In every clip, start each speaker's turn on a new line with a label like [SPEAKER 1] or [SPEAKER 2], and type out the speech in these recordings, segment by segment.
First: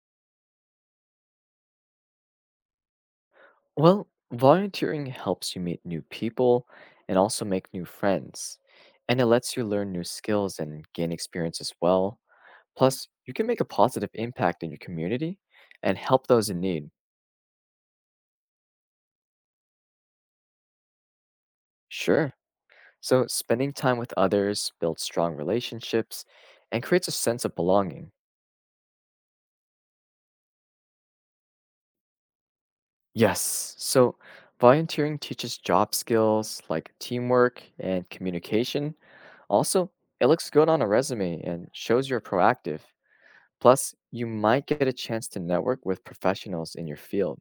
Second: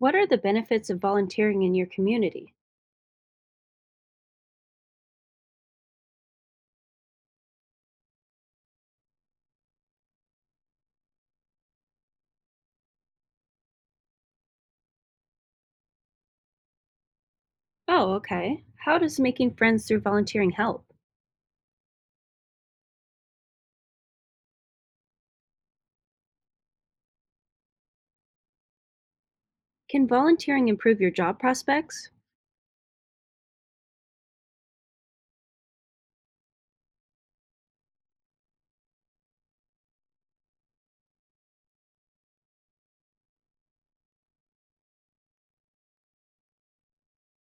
[SPEAKER 1] What are the benefits of volunteering in your community?
[SPEAKER 2] Well, volunteering helps you meet new people and also make new friends. And it lets you learn new skills and gain experience as well. Plus, you can make a positive impact in your community and help those in need.
[SPEAKER 1] Oh, okay. How does making friends through volunteering help?
[SPEAKER 2] Sure. So, spending time with others builds strong relationships and creates a sense of belonging.
[SPEAKER 1] Can volunteering improve your job prospects?
[SPEAKER 2] Yes. So, volunteering teaches job skills like teamwork and communication. Also, it looks good on a resume and shows you're proactive. Plus, you might get a chance to network with professionals in your field.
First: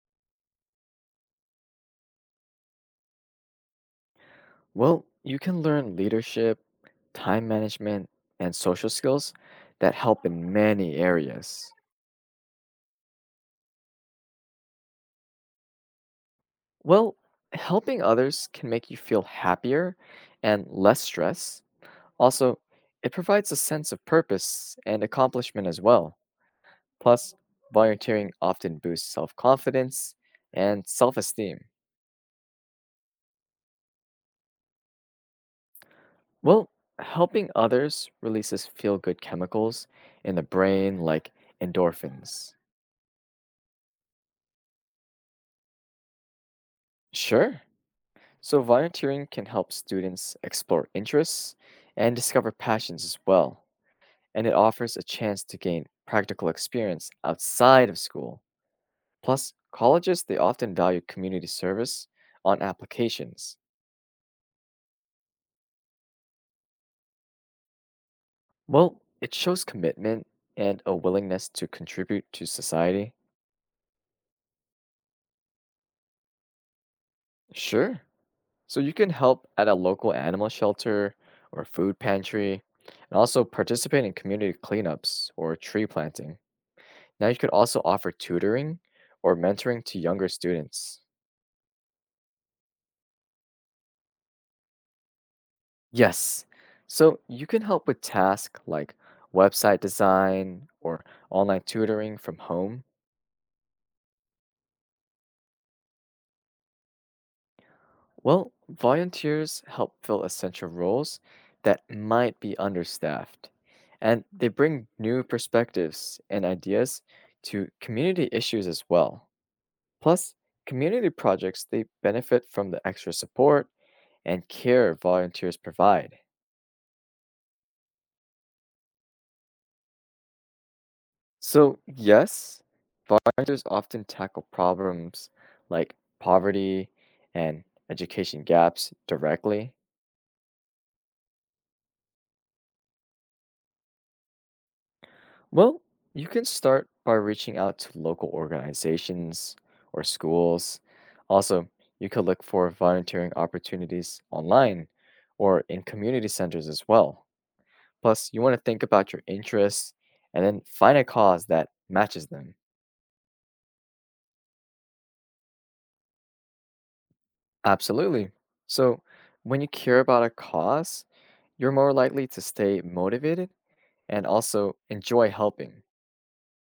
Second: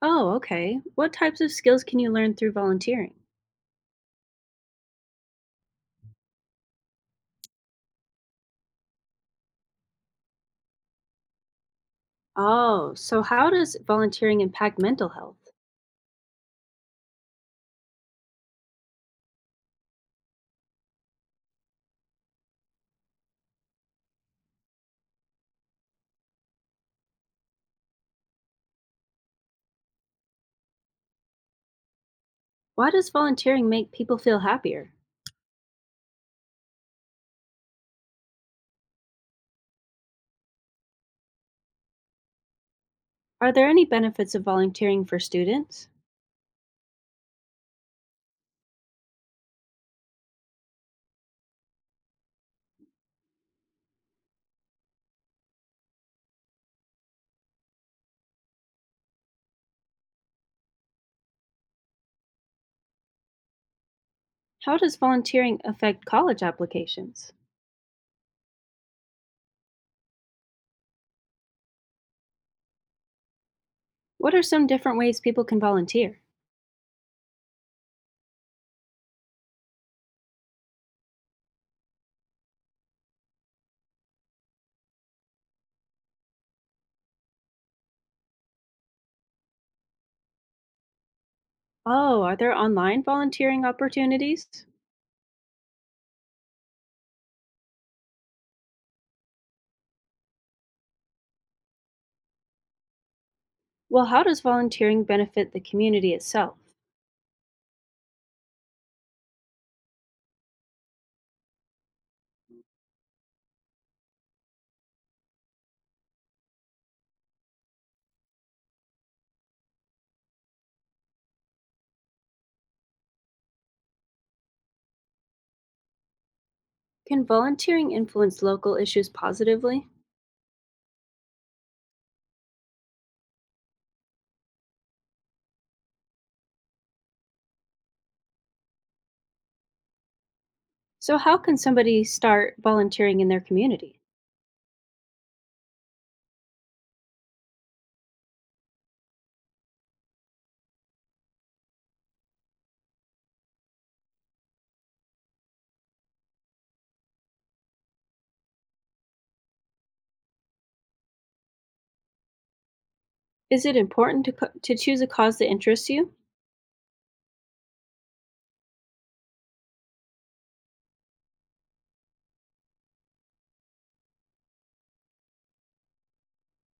[SPEAKER 1] Oh, okay. What types of skills can you learn through volunteering?
[SPEAKER 2] Well, you can learn leadership, time management, and social skills that help in many areas.
[SPEAKER 1] Oh, so how does volunteering impact mental health?
[SPEAKER 2] Well, helping others can make you feel happier and less stress. Also, it provides a sense of purpose and accomplishment as well. Plus, volunteering often boosts self confidence and self esteem.
[SPEAKER 1] Why does volunteering make people feel happier?
[SPEAKER 2] Well, helping others releases feel good chemicals in the brain like endorphins.
[SPEAKER 1] Are there any benefits of volunteering for students?
[SPEAKER 2] Sure. So, volunteering can help students explore interests and discover passions as well. And it offers a chance to gain practical experience outside of school. Plus, colleges, they often value community service on applications.
[SPEAKER 1] How does volunteering affect college applications?
[SPEAKER 2] Well, it shows commitment and a willingness to contribute to society.
[SPEAKER 1] What are some different ways people can volunteer?
[SPEAKER 2] Sure. So you can help at a local animal shelter or food pantry, and also participate in community cleanups or tree planting. Now you could also offer tutoring or mentoring to younger students.
[SPEAKER 1] Oh, are there online volunteering opportunities?
[SPEAKER 2] Yes. So you can help with tasks like website design or online tutoring from home.
[SPEAKER 1] Well, how does volunteering benefit the community itself?
[SPEAKER 2] Well, volunteers help fill essential roles that might be understaffed, and they bring new perspectives and ideas to community issues as well. Plus, community projects they benefit from the extra support and care volunteers provide.
[SPEAKER 1] Can volunteering influence local issues positively?
[SPEAKER 2] So, yes, volunteers often tackle problems like poverty and education gaps directly.
[SPEAKER 1] So, how can somebody start volunteering in their community?
[SPEAKER 2] Well, you can start by reaching out to local organizations or schools. Also, you could look for volunteering opportunities online or in community centers as well. Plus, you want to think about your interests and then find a cause that matches them.
[SPEAKER 1] Is it important to, to choose a cause that interests you?
[SPEAKER 2] Absolutely. So, when you care about a cause, you're more likely to stay motivated and also enjoy helping.